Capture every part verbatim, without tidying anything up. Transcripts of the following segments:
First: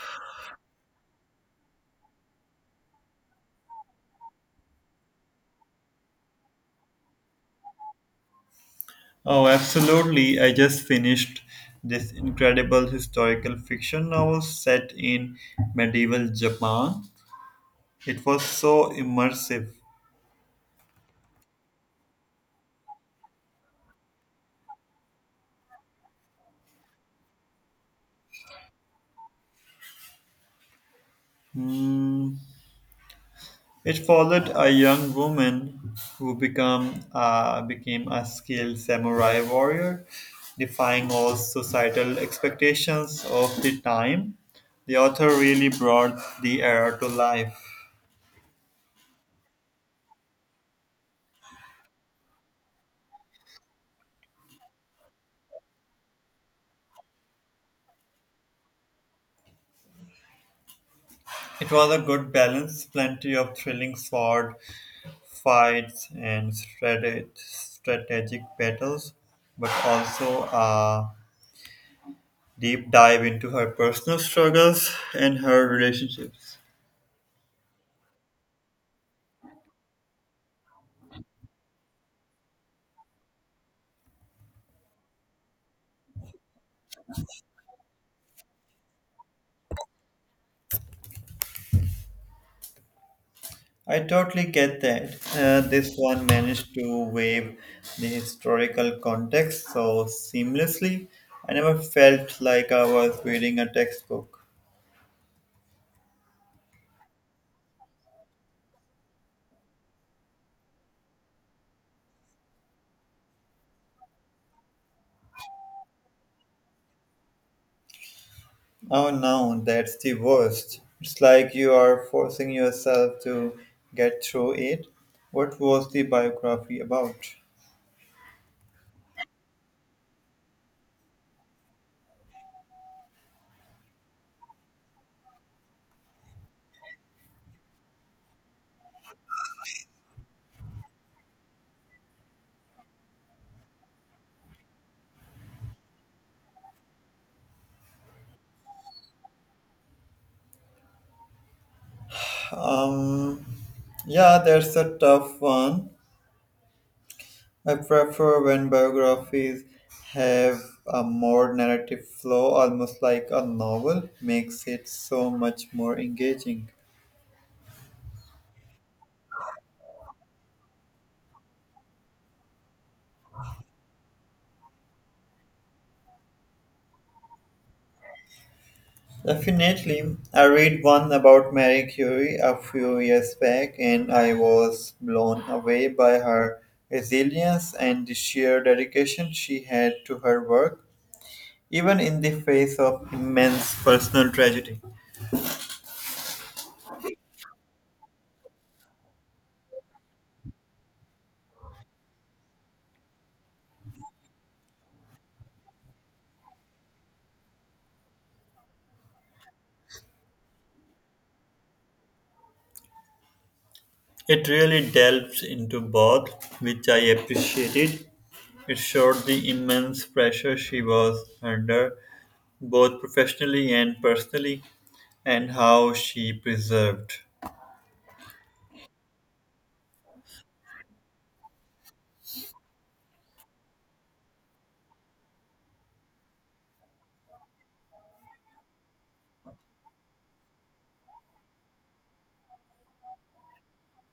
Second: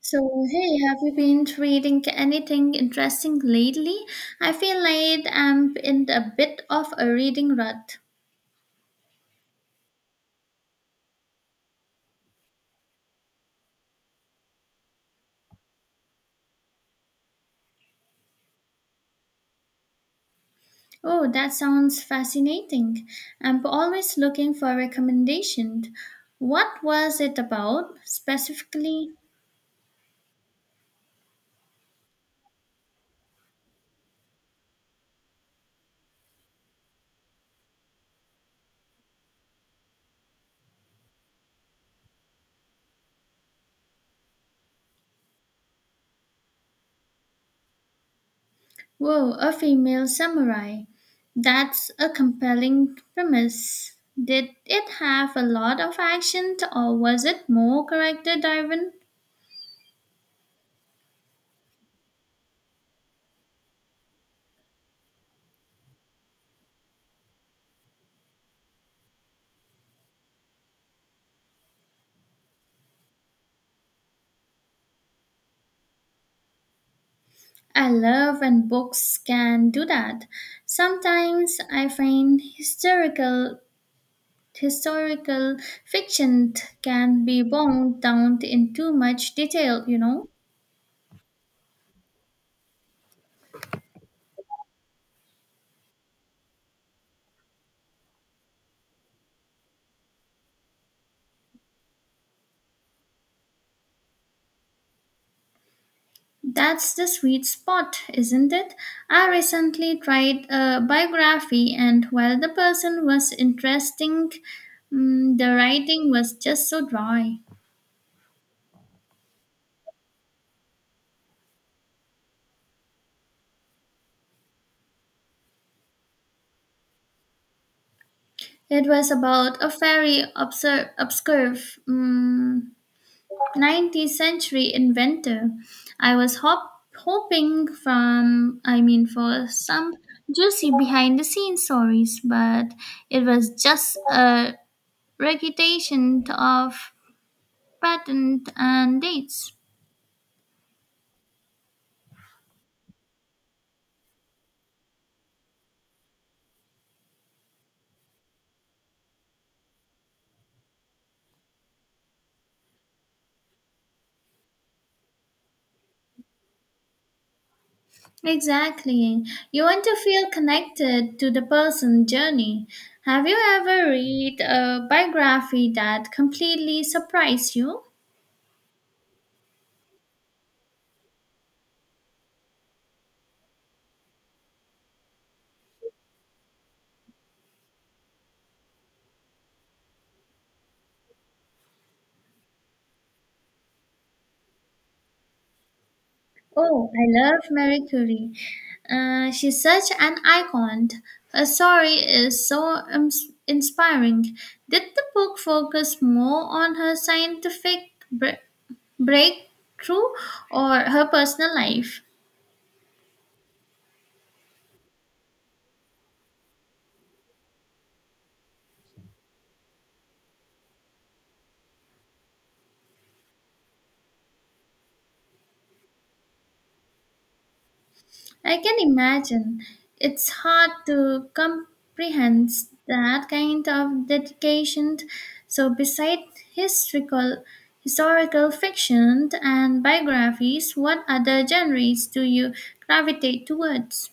So, hey, have you been reading anything interesting lately? I feel like I'm in a bit of a reading rut. Oh, absolutely. I just finished this incredible historical fiction novel set in medieval Japan. It was so immersive. Oh, that sounds fascinating. I'm always looking for recommendations. What was it about specifically? Hmm. It followed a young woman who become, uh, became a skilled samurai warrior, defying all societal expectations of the time. The author really brought the era to life. Whoa, a female samurai. That's a compelling premise. Did it have a lot of action or was it more character driven? It was a good balance, plenty of thrilling sword fights and strate- strategic battles, but also a deep dive into her personal struggles and her relationships. I love when books can do that. Sometimes I find historical historical fiction can be bogged down in too much detail, you know. I totally get that. Uh, this one managed to weave the historical context so seamlessly. I never felt like I was reading a textbook. That's the sweet spot, isn't it? I recently tried a biography and while the person was interesting, mm, the writing was just so dry. Oh no, that's the worst. It's like you are forcing yourself to get through it. What was the biography about? It was about a very obscure, obscure mm nineteenth century inventor. I was hop- hoping from, I mean, for some juicy behind the scenes stories, but it was just a recitation of patent and dates. Um, yeah, that's a tough one. I prefer when biographies have a more narrative flow, almost like a novel, makes it so much more engaging. Exactly. You want to feel connected to the person's journey. Have you ever read a biography that completely surprised you? Definitely, I read one about Marie Curie a few years back, and I was blown away by her resilience and the sheer dedication she had to her work, even in the face of immense personal tragedy. Oh, I love Marie Curie. Uh, she's such an icon. Her story is so ins- inspiring. Did the book focus more on her scientific bre- breakthrough or her personal life? It really delves into both, which I appreciated. It showed the immense pressure she was under, both professionally and personally, and how she preserved. I can imagine. It's hard to comprehend that kind of dedication. So, besides historical, historical fiction and biographies, what other genres do you gravitate towards?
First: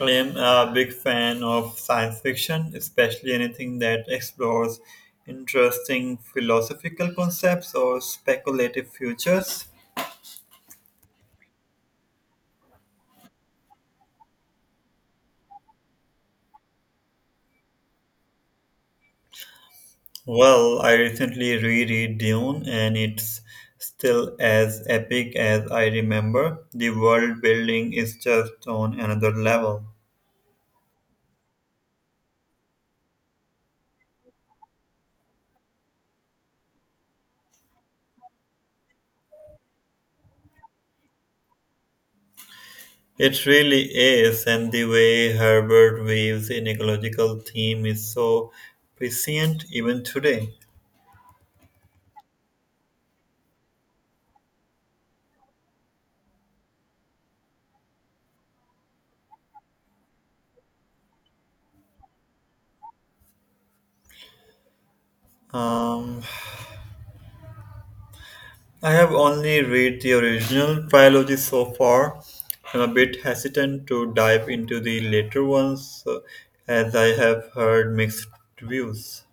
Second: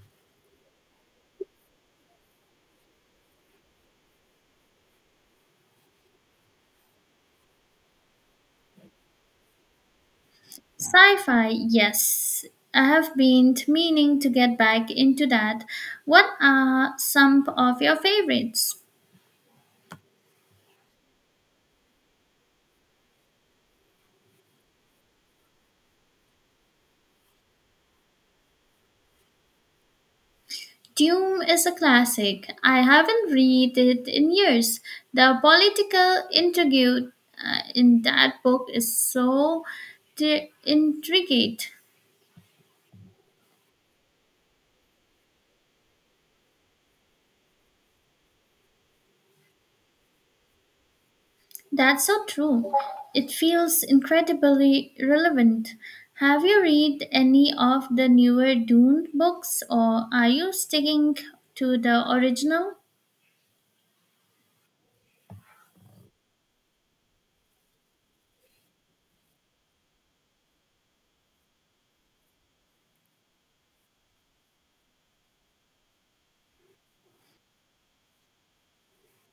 I am a big fan of science fiction, especially anything that explores interesting philosophical concepts or speculative futures. Sci fi, yes. I have been meaning to get back into that. What are some of your favorites? Well, I recently reread Dune, and it's still as epic as I remember. The world building is just on another level. Dune is a classic. I haven't read it in years. The political intrigue, uh, in that book is so tri- intricate. It really is, and the way Herbert weaves an ecological theme is so prescient even today. That's so true. It feels incredibly relevant. Have you read any of the newer Dune books or are you sticking to the original? Um, I have only read the original trilogy so far. I'm a bit hesitant to dive into the later ones uh, as I have heard mixed reviews.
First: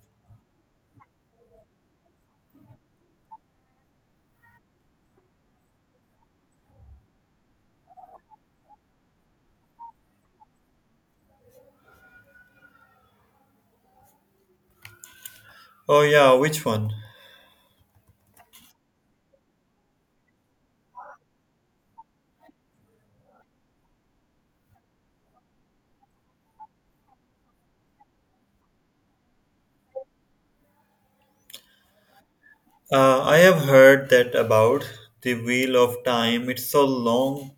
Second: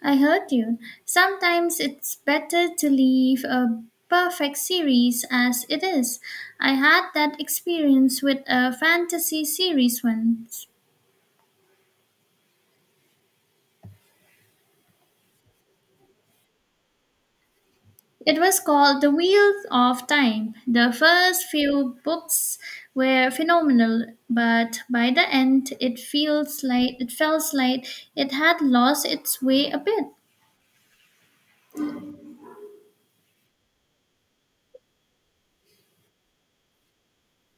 I heard you. Sometimes it's better to leave a perfect series as it is. I had that experience with a fantasy series once. Oh yeah, which one? It was called The Wheels of Time. The first few books were phenomenal, but by the end it feels like it felt like it had lost its way a bit. Uh, I have heard that about the Wheel of Time. It's so long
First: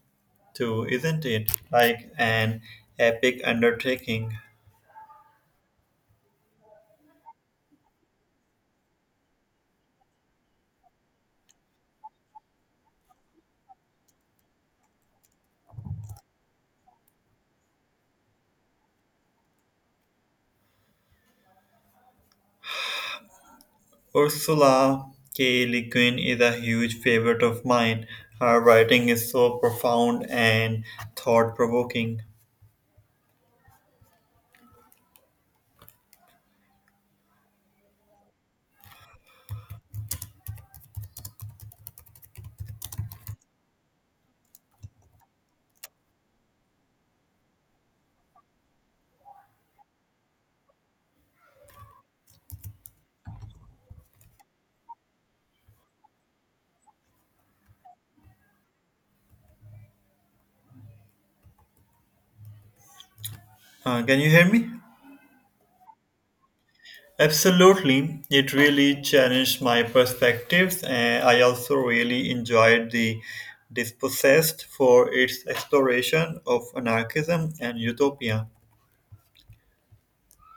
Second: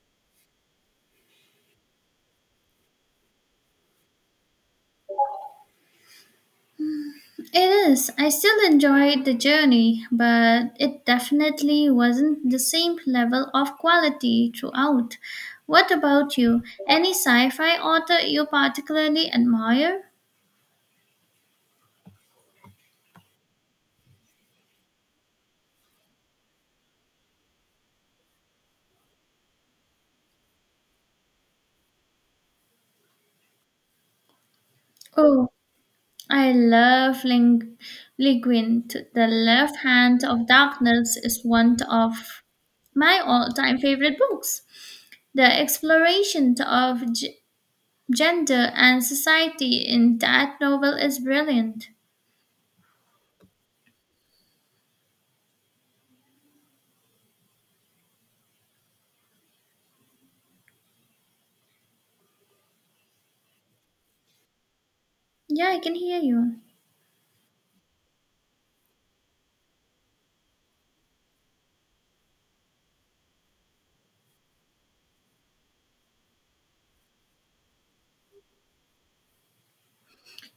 too, isn't it? Like an epic undertaking. It is. I still enjoyed the journey, but it definitely wasn't the same level of quality throughout. What about you? Any sci fi author you particularly admire? Ursula K. Le Guin is a huge favorite of mine. Her writing is so profound and thought-provoking. Oh, I love Ling- Le Guin. To The Left Hand of Darkness is one of my all time favorite books. The exploration of g- gender and society in that novel is brilliant. Uh, can you hear me? Yeah, I can hear you. Absolutely, it really challenged my perspectives, and I also really enjoyed the Dispossessed for its exploration of anarchism and utopia.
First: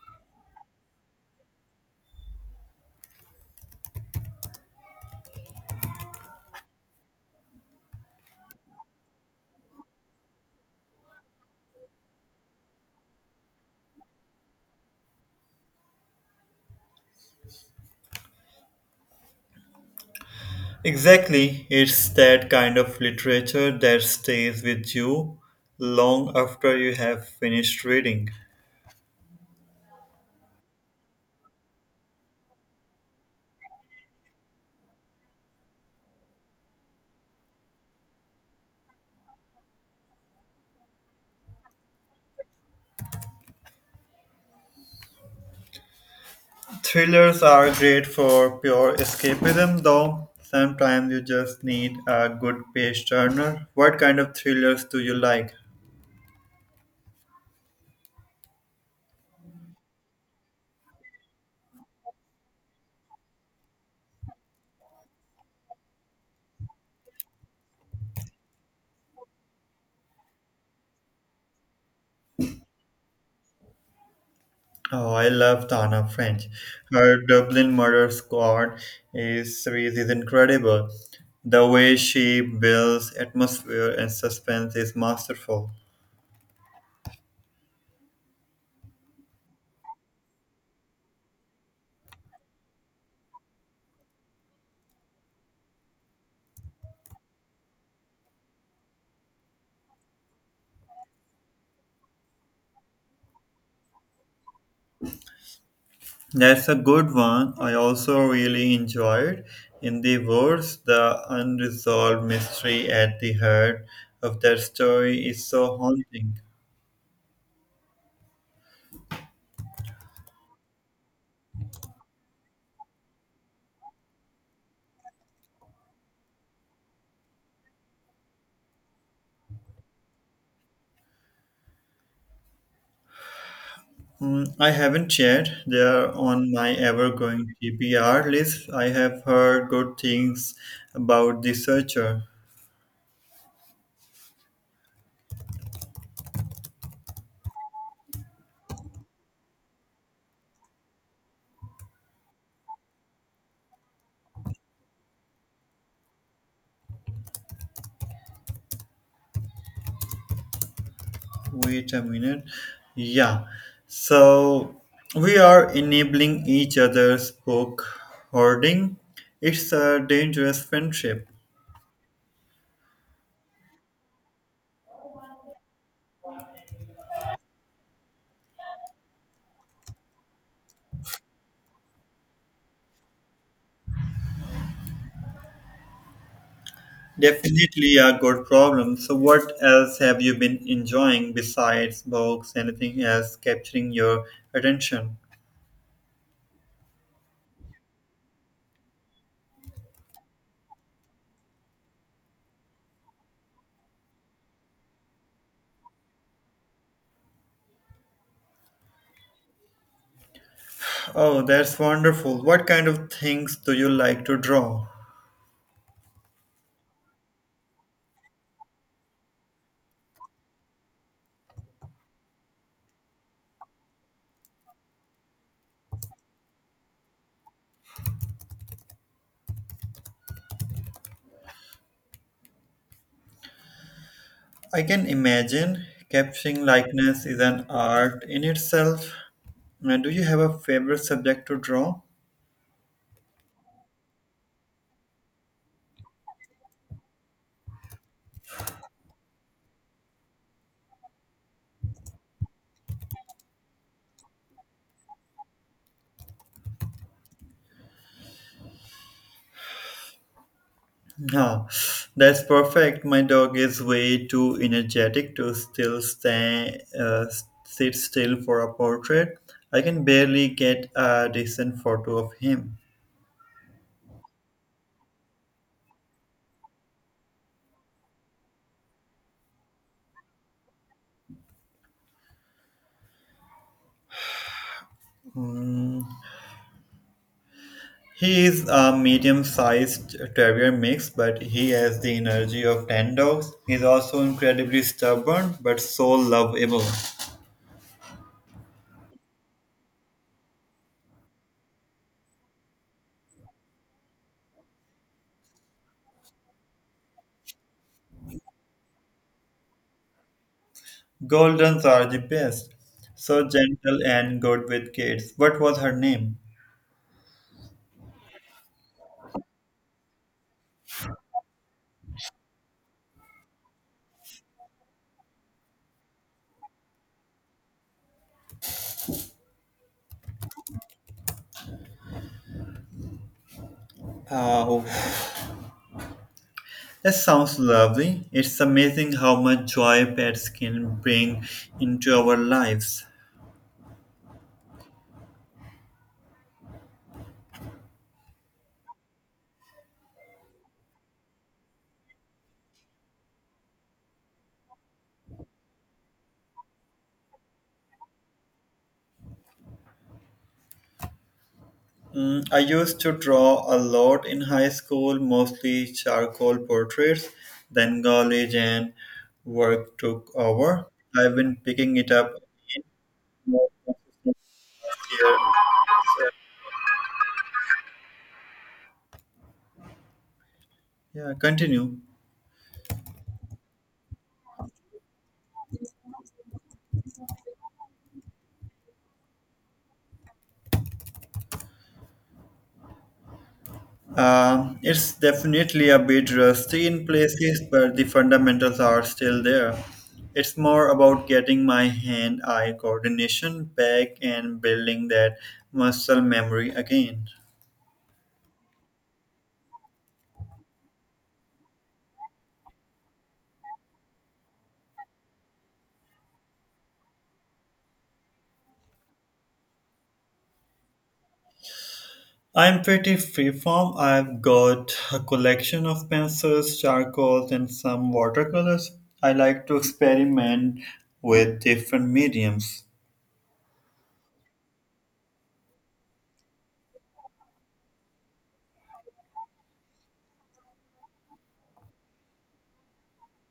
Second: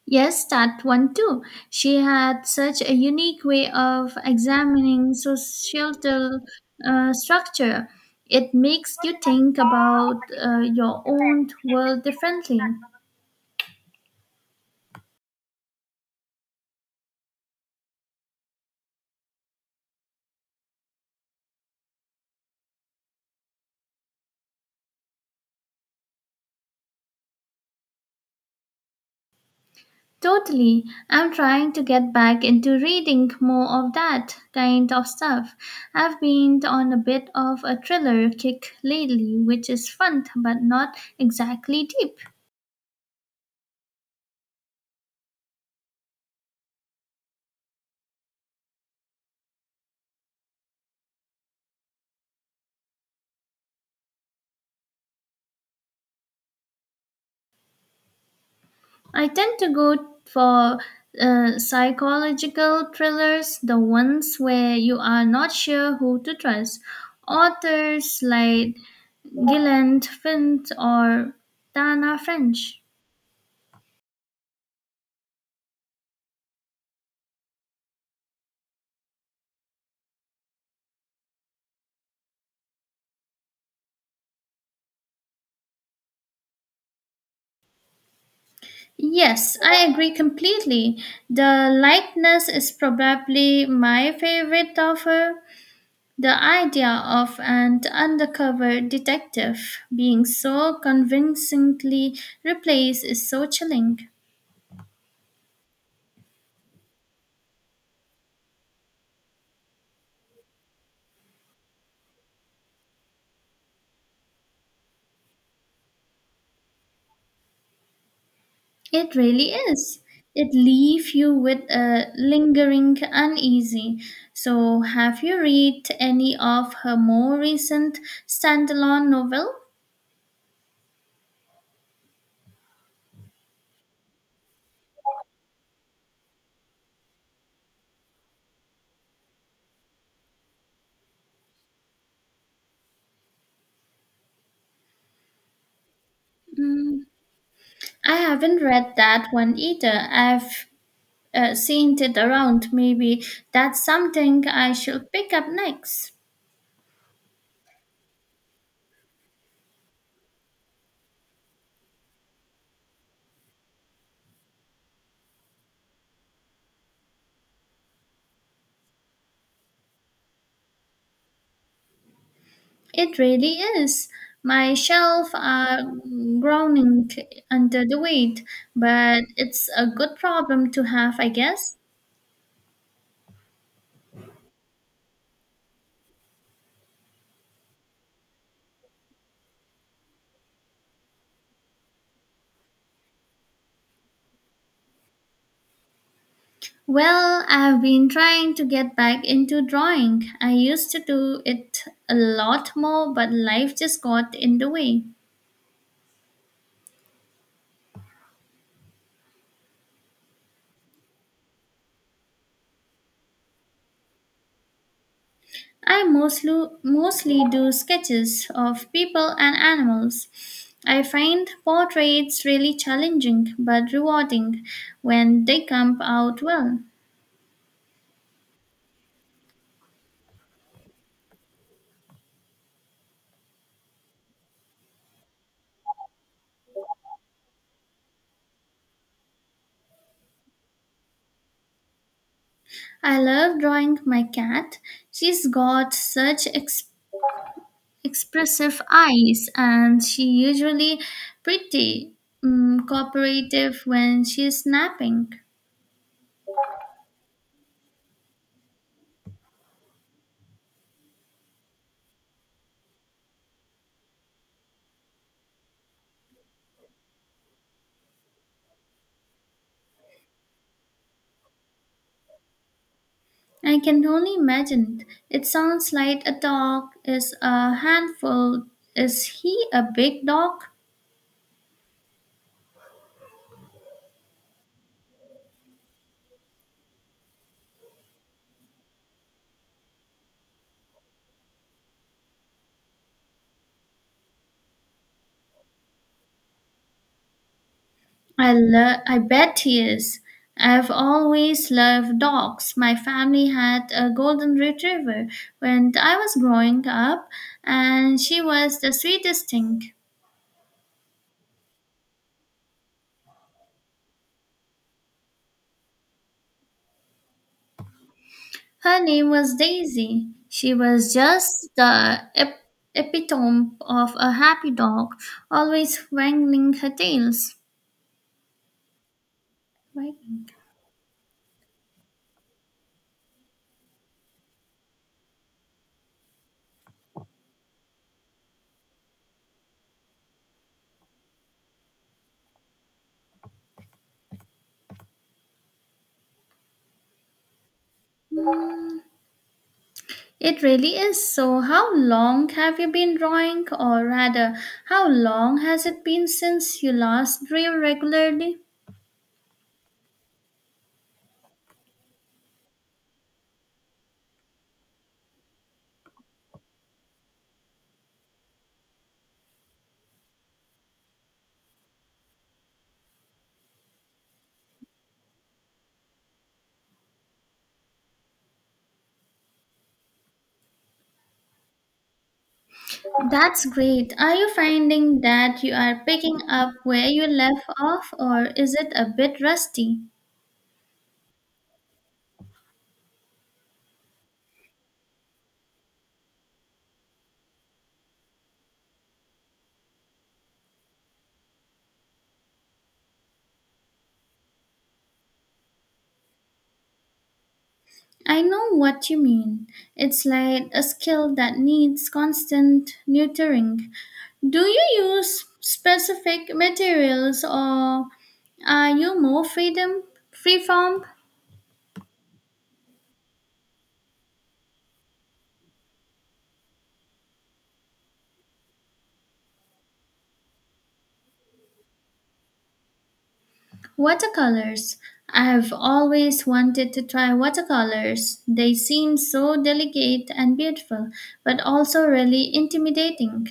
Yes, that one too. She had such a unique way of examining societal, uh, structure. It makes you think about, uh, your own world differently. Exactly, it's that kind of literature that stays with you long after you have finished reading. Totally. I'm trying to get back into reading more of that kind of stuff. I've been on a bit of a thriller kick lately, which is fun but not exactly deep. Thrillers are great for pure escapism, though sometimes you just need a good page turner. What kind of thrillers do you like? I tend to go for, uh, psychological thrillers, the ones where you are not sure who to trust. Authors like Gillian Flynn or Tana French. Oh, I love Tana French. Her Dublin Murder Squad is, series is incredible. The way she builds atmosphere and suspense is masterful. Yes, I agree completely. The likeness is probably my favorite of her. The idea of an undercover detective being so convincingly replaced is so chilling. That's a good one. I also really enjoyed In the Woods, the unresolved mystery at the heart of that story is so haunting. It really is. It leaves you with a lingering uneasy. So, have you read any of her more recent standalone novel? Hmm, I haven't yet. They are on my ever-growing T B R list. I have heard good things about The Searcher. Mm, I haven't read that one either. I've uh, seen it around. Maybe that's something I should pick up next. Wait a minute. Yeah. So we are enabling each other's book hoarding. It's a dangerous friendship. It really is. My shelf are groaning under the weight, but it's a good problem to have, I guess. Definitely a good problem. So what else have you been enjoying besides books? Anything else capturing your attention? Well, I've been trying to get back into drawing. I used to do it a lot more, but life just got in the way. Oh, that's wonderful. What kind of things do you like to draw? I mostly mostly do sketches of people and animals. I find portraits really challenging but rewarding when they come out well. I can imagine capturing likeness is an art in itself. Uh, Do you have a favorite subject to draw? I love drawing my cat. She's got such expressive expressive eyes, and she usually pretty mm cooperative when she is napping. Oh, that's perfect. My dog is way too energetic to still stand, uh, sit still for a portrait. I can barely get a decent photo of him. I can only imagine. It sounds like a dog is a handful. Is he a big dog? He is a medium-sized terrier mix, but he has the energy of ten dogs. He's also incredibly stubborn, but so lovable. I lo- I bet he is. I've always loved dogs. My family had a golden retriever when I was growing up, and she was the sweetest thing. Goldens are the best. So gentle and good with kids. What was her name? Her name was Daisy. She was just the ep- epitome of a happy dog, always wagging her tails. Wagging. Uh, That sounds lovely. It's amazing how much joy pets can bring into our lives. Hmm, It really is. So, how long have you been drawing, or rather, how long has it been since you last drew regularly? Mm, I used to draw a lot in high school, mostly charcoal portraits. Then college and work took over. I've been picking it up again here. So, yeah, continue. That's great. Are you finding that you are picking up where you left off, or is it a bit rusty? Uh, it's definitely a bit rusty in places, but the fundamentals are still there. It's more about getting my hand eye coordination back and building that muscle memory again. I know what you mean. It's like a skill that needs constant nurturing. Do you use specific materials or are you more freedom freeform I'm pretty freeform. I've got a collection of pencils, charcoals, and some watercolors. I like to experiment with different mediums. watercolors? I've always wanted to try watercolors. They seem so delicate and beautiful, but also really intimidating.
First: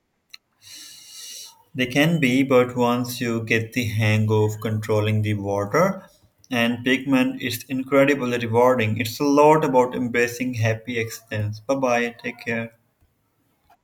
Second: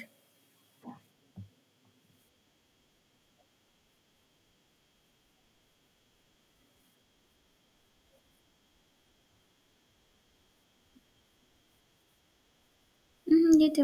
They can be, but once you get the hang of controlling the water and pigment, it's incredibly rewarding. It's a lot about embracing happy accidents. Bye bye, take care. Mhm, you too.